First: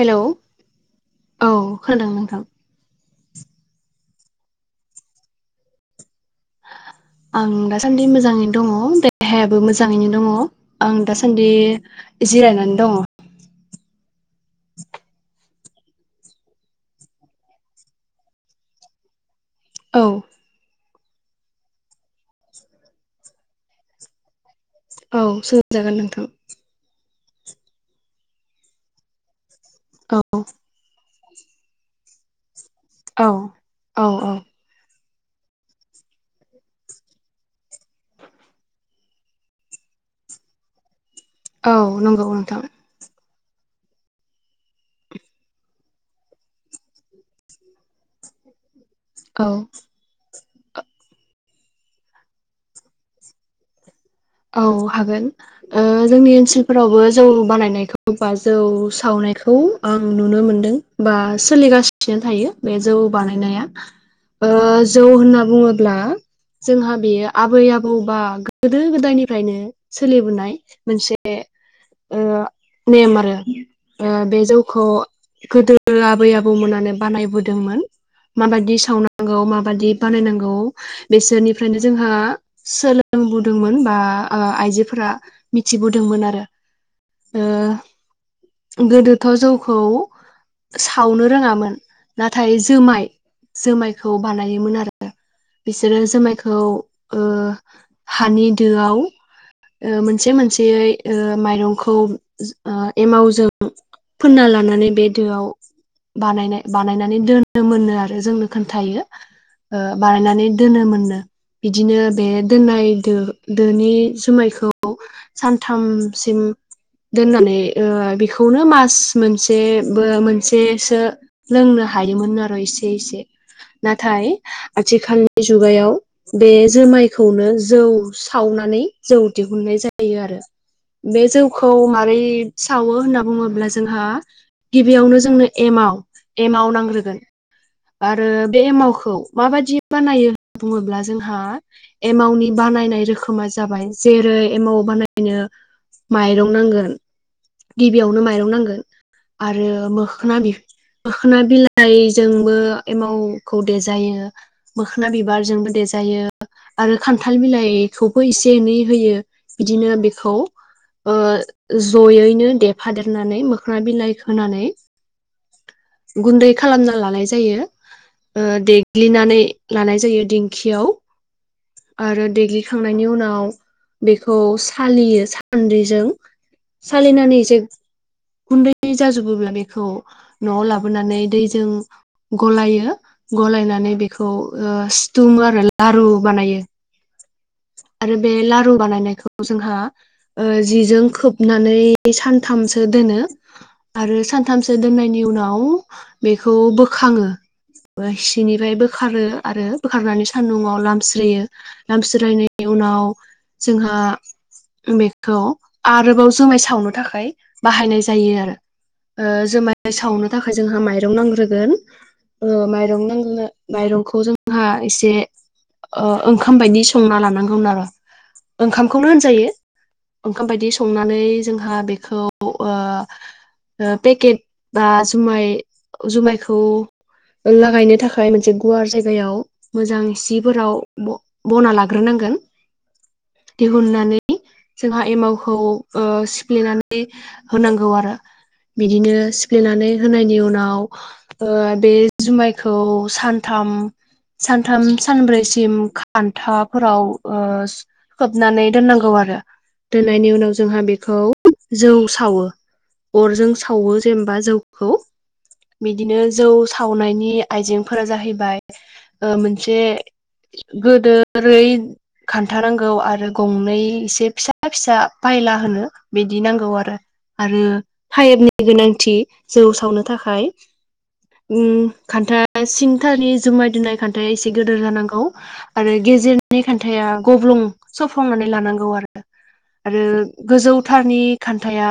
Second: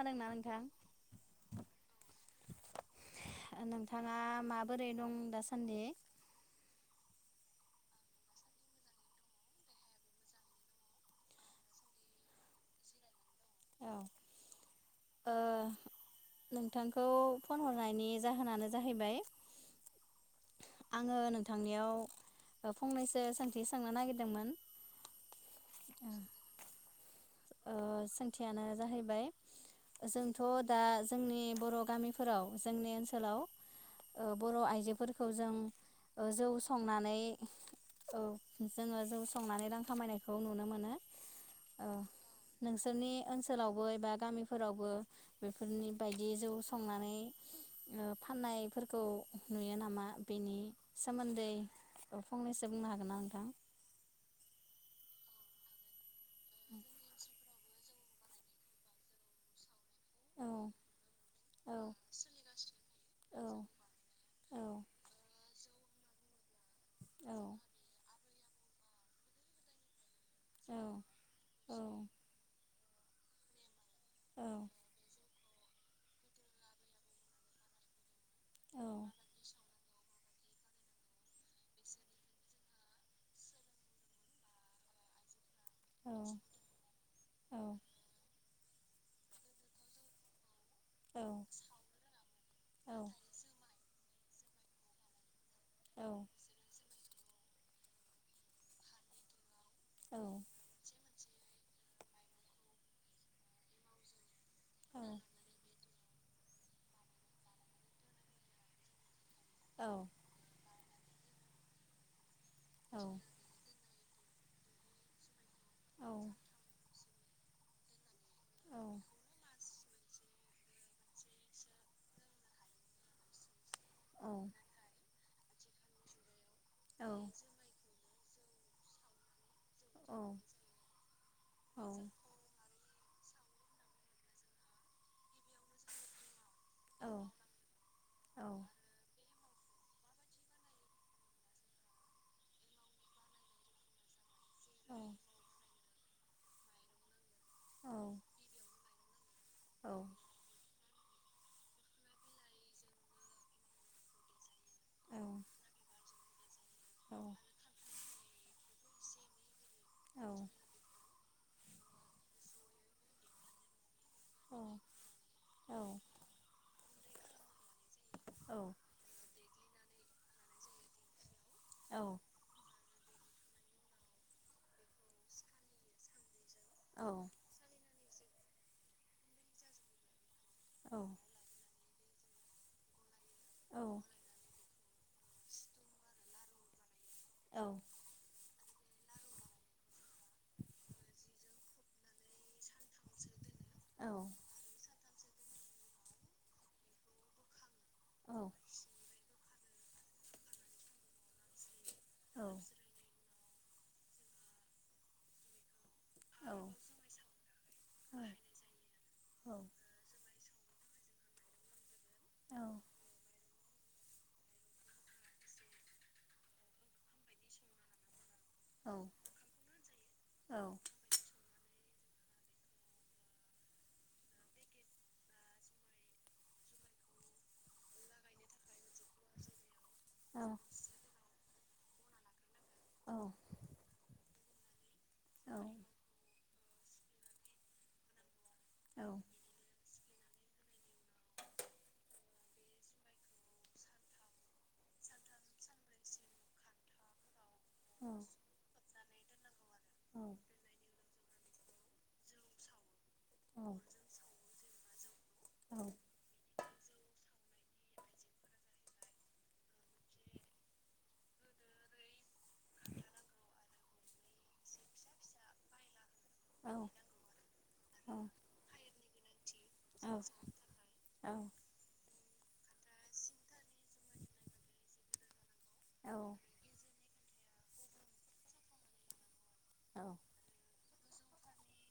Hello नोंथां? औ खोनादों नोंथां, नोंथाङा माबोरै दं दासान्दि? आं दासान्दि मोजाङै दङो देहायाबो मोजाङैनो दङ आं दासान्दि जिरायनानै दङ। औ ओ नोंथांखौ फन हरनायनि जाहोनानो जाहैबाय औ आङो नोंथांनियाव ओ फंनैसो सोंथि सांनो नागिरदोंमोन औ सोंजागोन नोंथां। ओ सोंथियानो जाहैबाय, औ जोंथ' दा जोंनि बर' गामिफोराव, जोंनि औ ओनसोलाव औ ओ औ बर' आइजोफोर खौ जों ओ जौ संनानै औ जोङो जौ संनानै रां खामायनायखौ नुनो मोनो। औ ओ नंगौ नोंथां नोंसोरनि ओनसो ओनसोलावबो एबा गामिफोरावबो बेफोरनि बायदि जौ संनानै ओ फाननाय फोर खौ औ नुयो नामा? बेनि सोमोन्दै, औ फंनैसो बुंनो हागोन ना नोंथां? औ हागोन ओ जोंनि ओनसोलफोरावबो जौ बानायनायखौ अबा जौ सावनायखौ आं नुनो औ मोनदों बा औ सोलिगासिनो थायो बे जौ औ बानायनाया। ओ औ जौ होनना बुङो ब्ला जोंहा बेयो औ आबै आबौ बा गोदो गोदायनि फ्रायनो सोलिबोनाय औ मोनसे औ ओ नेम आरो ओ बे औ जौखौ गोदो आबै आबौमोनानो बानायबोदोंमोन माबादि औ सावनांगौ माबादि बानायनांगौ बिसोरनिफ्रायनो जोंहा सोलोंबोदोंमोन बा ओ आइजोफोरा औ मिथिबोदोंमोन आरो ओ गोदोथ' जौखौ सावनो रोङामोन नाथाय औ जोमाय जोमाय खौ बानायोमोन आरो बिसोरो औ औ जोमायखौ ओ हानि दोआव ओ मोनसे मोनसेयै ओ माइरंखौ जो ओ एमावजों फोनना लानानै औ बे दोआव बानायनाय बानायनानै दोनोमोननो आरो जोंनो खोन्थायो ओ बानायनानै दोनोमोननो बिदिनो बे दोननाय दो दोनि जुमायखौ सानथाम सिम दोननानै ओ बे खौनो मास मोनसे बो मोनसे सो लोंनो हायोमोननो आरो एसे एसे नाथाय आथिखालनि बि जुगायाव बे जोमायखौनो जौ सावनानै जौ दिहुन्नाय जायो आरो। बे जौखौ मारै खावो होन्ना बुङोब्ला जोंहा गिबियावनो जोंनो एमाव एमाव नांग्रोगोन। आरो बे एमावखौ माबादि बानायो होन [unintelligible] बुङोब्ला जोंहा एमाउनि बानायनाय रोखोमा जाबाय जेरै एमाव बानायनो माइरं नांगोन। गिबियावनो माइरं नांगोन। आरो मोखोना बि मोखोना बिलाइजों बो एमावखौ देजायो। मोखोना औ बिबारजोंबो देजायो। आरो औ औ खान्थाल बिलाइ खौबो एसे एनै होयो। बिदिनो बेखौ सानथाम ओ जयैनो देफादेरनानै मोखोना बिलाइ होनानै सानब्रैसिम गुन्दै खालामना लानाय जा यो। ओ खान्थाफोराव देग्लिनानै लानाय जायो दिेंखियाव। अरजों आरो दग्लि खांनायनि उनाव बेखौ सालियो सान्द्रिजों। सावो सालिनानै जों गुन्दै जाजोबोब्ला बेखौ न'आव जेनेबा जौ लाबोनानै दैजों गलायो। गलायनानै बेखौ ओ सिथुमोआरो लारु बानायो। आरो बे लारु बानायनायखौ जोंहा ओ जिजों खोबनानै सानथामसो दोनो। आरो जौ सावनो सानथामसो दोननायनि। उनाव बेखौ बोखाङो। थाखाय सिनिफाय बोखारो। आरो बोखारनानै सान्दुंआव लामस्रोयो लामस्रो इन्जुरनि [unintelligible] उनाव जोंहा बेखौ। आरोबाव खान्थाया जुमाय गब्लं सावनो थाखाय बाहायनाय जायो आरो ओ खालामनानै जुमाय सावनो थाखाय जोंहा माइरं नांग्रोगोन ओ मायरं नांगौनो माइरंखौ जोंहा एसे ओ ओंखाम बायदि संना लानां- [inaudible] ओंखामखौनो होनजायो ओंखाम बायदि संनानै जोंहा बे खौ अ पेकेट बा जुमाय जुमायखौ लागायनो थाखाय मोनसे गुवार जायगायाव मोजां सिफोराव ब- बना लाग्रोनांगोन‌ सावनाय दिहुननानै। जोंहा एमावखौ औ स-। लिनानै होनांगौ आरो। बिदिनो सिफ्लेनानै। होनायनि उनाव ओ बे जुमायखौ सानथाम सानथाम सानब्रैसिम खान्थाफोराव अस खोबनानै दोननांगौ आर- [unintelligible] दोननायनि उनाव जोंहा बेखौ। जौ सावो अरजों सावो जेमबा जौ हौ। बिदिनो जौस सावनायनि आइजेंफोरा जाहैबाय अ मोनसे गोदोरै खान्थानांगौ आरो गंनै एसे फिसा फिसा बायला होनो बिदि नांगौ आरो आरो फाइपनि गोनांथि जौ सावनो थाखाय उम खान्था सिंथानि जुमाय दोननाय खान्थाया एसे गिदोर जानांगौ आरो जायो गेजेरनि खान- या गब्लुं सफंनानै लानांगौ आरो आरो गोजौ थारनि खान्थाया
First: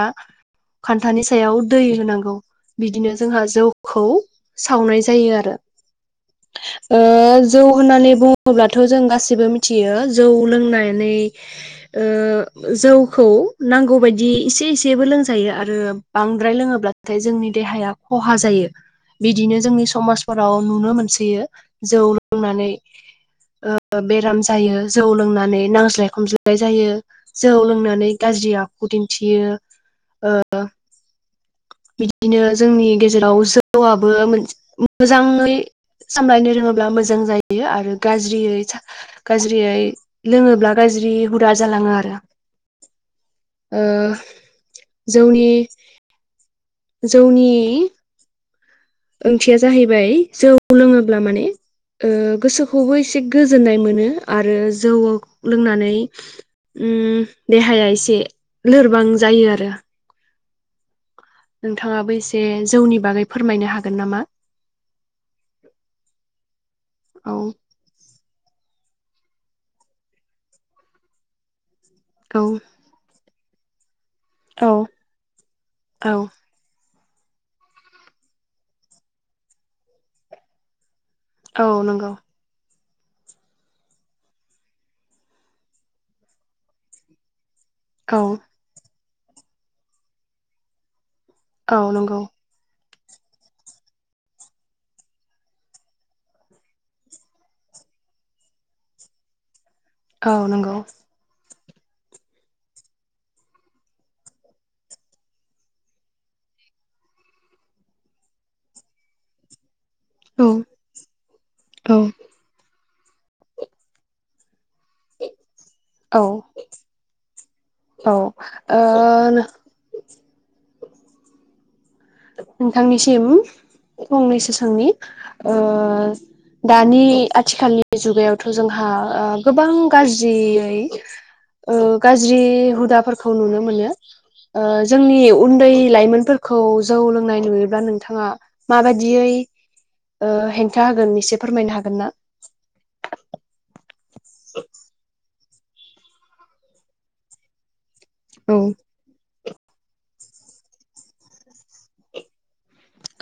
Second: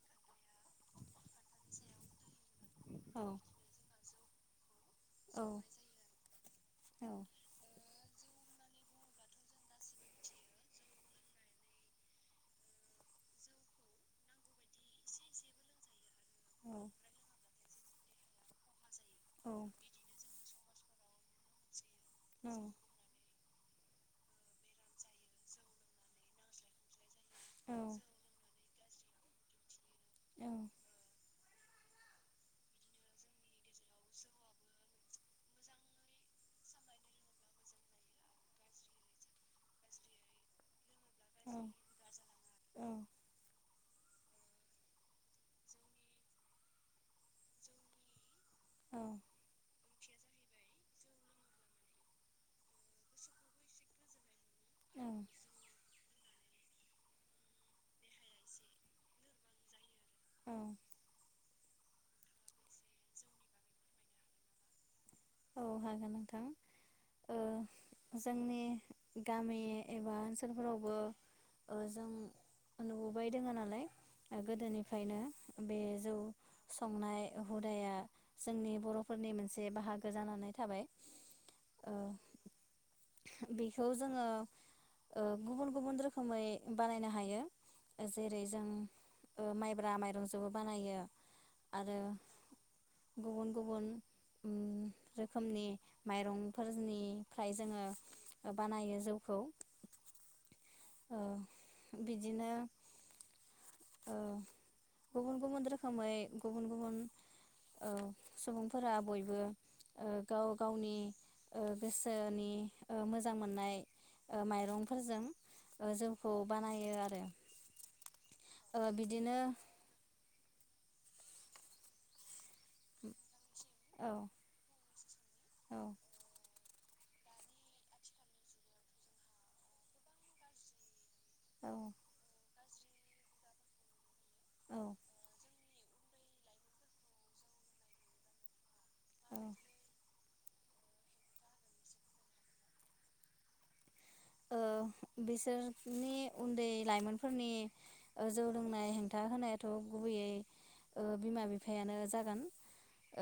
खान्थानि सायाव दै होनांगौ बिदिनो जोंहा जौखौ सावनाय जायो आरो ओ जौ होननानै बुङो अब्लाथ जों गासिबो मि- मिथियो जौ लोंनानै ओ‌ जौखौ नांगौबायदि इसे एसेबो लोंजायो आरो बांद्राय लोङोब्लाथाय जोंनि देहाया ख'हा जायो बिदिनो आरो जोंनि समाजफोराव नुनो मोनसोयो जौ गब्लंनाय लोंनानै जायो ओ‌ बेराम जायो जौ लोंनानै नांज्लाय खमज्लाय जायो जौ औ लोंनानै गाज्रिया खु दिनथियो। औ ओ बिदिनो जोंनि गेजेराव जौआबो मोनसे‌ मोजाङै सामलायनो रोङोब्ला मोजां जायो आरो गाज्रियै गाज्रियै लोङोब्ला गाज्रि ज्रि औ हुदा जालाङो आरो औ ओ‌‌ जौनि जौनि औ ओंथिया जाहैबाय जौ लोङोब्ला माने ओ गोसोखौ खौबो एसे गोजोननाय मोनो आरो जौ लोंनानै उम देहाया एसे लोरबां जायो आरो औ नोंथाङाबो एसे जौनि बागै फोरमायनो हागोन नामा? औ हागोन नोंथां औ ओ जोंनि गामि एबा ओनसोलफोरावबो ओ जों औ नुबोबाय दोङो नालाय औ गोदोनिफ्रायनो बे जौ औ संनाय हुदाया जोंनि बर'फोरनि मोनसे बाहागो गो जानानानै थाबाय। औ ओ नंगौ बेखौ जोङो गुबुन गुबुन रोखोमै बानायनो हायो औ जेरै जों माइब्रा माइरंजोंबो बानायो औ आरो नंगौ गुबुन गुबुन ओ रोखोमनि माइरंफोरनिफ्राय जोङो बानायो जौखौ औ नंगौ [inaudible] ओ बिदिनो ओ गुबुन-गुबुन रोखोमै गुबुन-गुबुन ओ सुबुंफोरा बयबो ओ औ गाव गावनि गोसोनि ओ मोजां मोननाय ओ माइरं फोरजों औ [inaudible] औ ओ [inaudible] नोंथांनिसिम औ फंनैसो सोंनि ओ औ दानि आथिखालनि जुगायावथ जोंहा ओ गोबां गाज्रियै औ ओ गाज्रि हुदाफोरखौ नुनो मोनो ओ औ जोंनि उन्दै लाइमोनफोरखौ जौ लोंनाय नुयोब्ला नोंथाङा माबादियै औ ओ हेंथा होगोन एसे फोरमायनो हागोन ना ओ बिस सोनि उन्दै लाइमोनफोरनि ओ जौ लोंनाय हेंथा होनायाथ गुबैयै ओ बिमा-बिफायानो जागोन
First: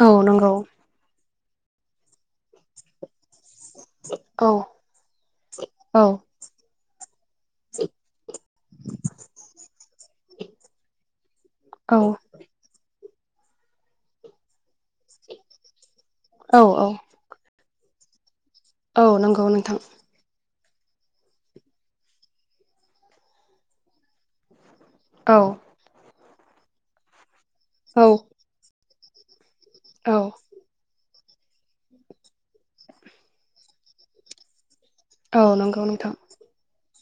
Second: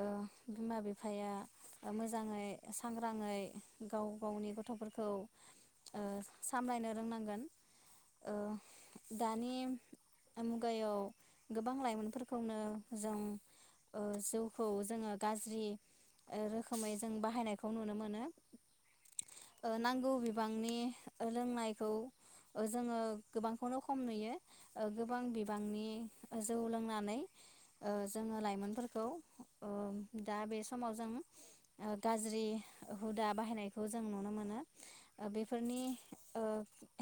ओ औ नंगौ बिमा-बिफाया ओ मोजाङै सांग्राङै गाव औ गावनि गथफोरखौ औ खामायनो रोंनांगोन ओ दानि मुगायाव गोबां औ लाइमोनफोरखौनो जों ओ जौ खौ जोङो गाज्रि ओ औ औ रोखोमै जों बाहायनाय खौ नुनो मोनो। औ नंगौ नोंथां। नांगौ बांनि ओ लोंनायखौ ओ जोङो गोबांखौनो खम नुयो। ओ गोबां औ बिबांनि ओ जौ लोंनानै ओ औ जोङो लाइमोनफोर खौ। अ औ दा बे समाव जों गाज्रि हुदा बाहायनायखौ जों नुनो मोनो। ओ औ बेफोरनि नंगौ नोंथां ओ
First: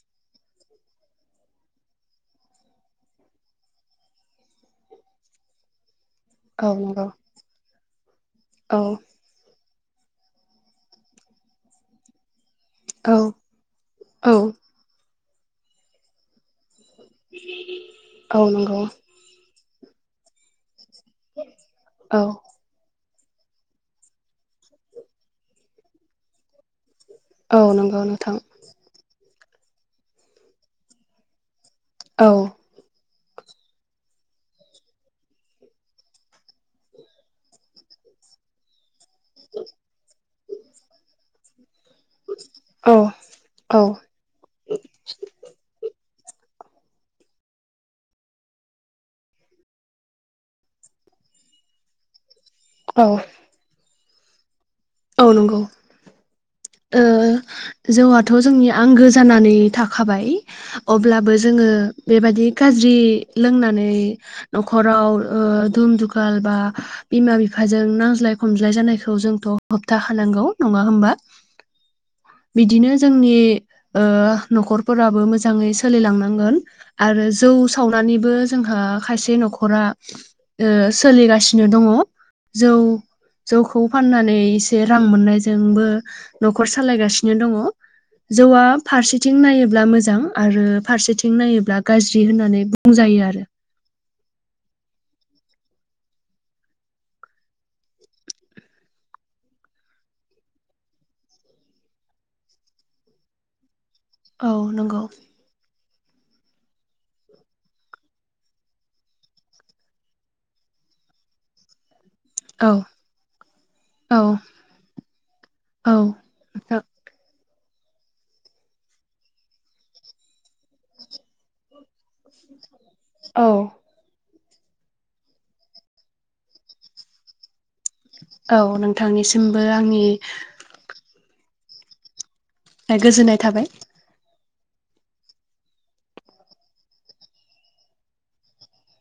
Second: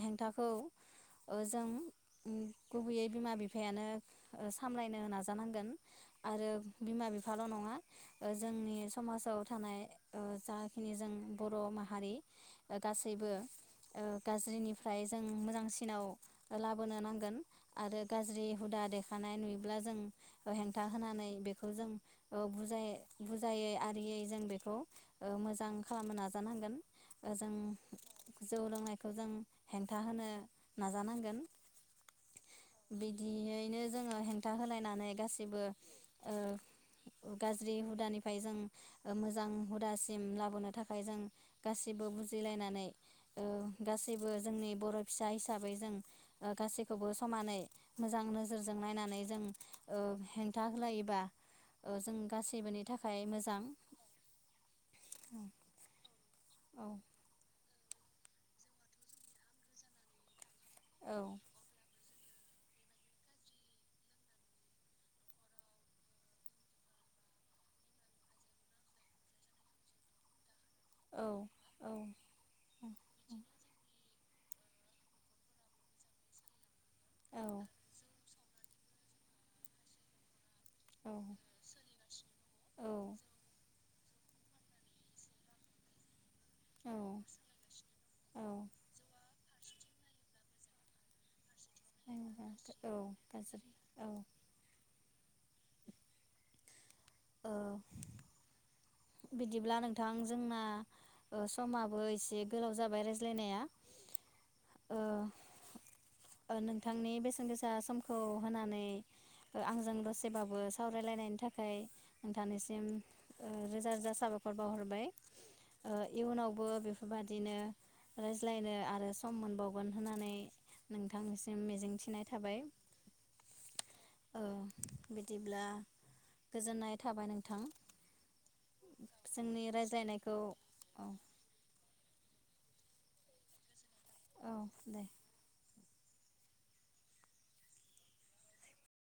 हेंथाखौ ओ जों गुबैयै बिमा बिफायानो ओ सामलायनो नाजानांगोन। आरो औ बिमा नंगौ बिफाल नङा ओ जोंनि औ समाजाव थानाय ओ जाखिनि जों बर' माहारि ओ औ गासैबो ओ औ गाज्रिनिफ्राय जों मोजांसिनाव ओ ला बोनो नांगोन आरो औ गाज्रि नंगौ हुदा देखानाय नुयोब्ला जों [unintelligible] खोथा होनानै बेखौ जों औ ओ बुजाय बुजायै आरियै जों बेखौ ओ मोजां खालामनो नाजानांगोन। ओ जों औ नंगौ नोंथां जौ लोंनायखौ जों हेंथा होनो नाजानांगोन। औ। बिदियैनो जोङो हेंथा होलायनानै गासिबो ओ गाज्रि हुदानिफ्राय जों मोजां हुदासिम लाबोनो थाखाय जों गासिबो बुजिलायनानै औ ओ औ गासैबो जोंनि बर' फिसा हिसाबै जों ओ गासैखौबो समानै मोजां नोजोरजों नायनानै जों ओ हेंथा होलायोबा ओ जों गासै निबोनि औ थाखाय मोजां। औ नंगौ। औ ओ। जौआथ जोंनि आंगो जानानै थाखाबाय। औ अब्लाबो जोङो बेबायदि गाज्रि लोंनानै नखराव ओ दुम दुखाल बा बिमा बिफाजों नांज्लाय खमज्लाय जानायखौ जोंथ होफथा खानांगौ। नङा होमबा औ औ बिदिनो जोंनि ओ नखरफोराबो मोजाङै सोलिलांनांगोन आरो औ जौ सावनानैबो जोंहा खायसे नखरा ओ सोलिगासिनो दङ जौ जौ [unintelligible] खौ फाननानै एसे रां मोननायजोंबो नखर औ सालायगासिनो दङ औ जौआ फारसेथिं नायो ब्ला मोजां आरो फारसेथिं नायोब ब्ला गाज्रि औ होननानै औ बुंजायो आरो गाज्रि औ ओ बिदिब्ला नोंथां जोंना ओ समाबो एसे गोलाव जाबाय रायज्लायनाया औ ओ नंगौ ओ नोंथांनि बेसेन गोसा समखौ होनानै ओ आंजों दसेबाबो सावरायलायनायनि थाखाय औ नोंथानिसिम ओ रोजा रोजा औ साबाखर बावहरबाय औ ओ इयुनावबो नोंथां बेफोरबादिनो रायज्लायनो आरो सम मोनबावगोन होननानै नोंथांनिसिम मिजिंथि औ ओ बिदिब्ला गोजोननाय थाबाय नोंथां औ नोंथांनिसिमबो जोंनि आंनि रायज्लायनायखौ [inaudible] ए गोजोननाय थाबाय औ दे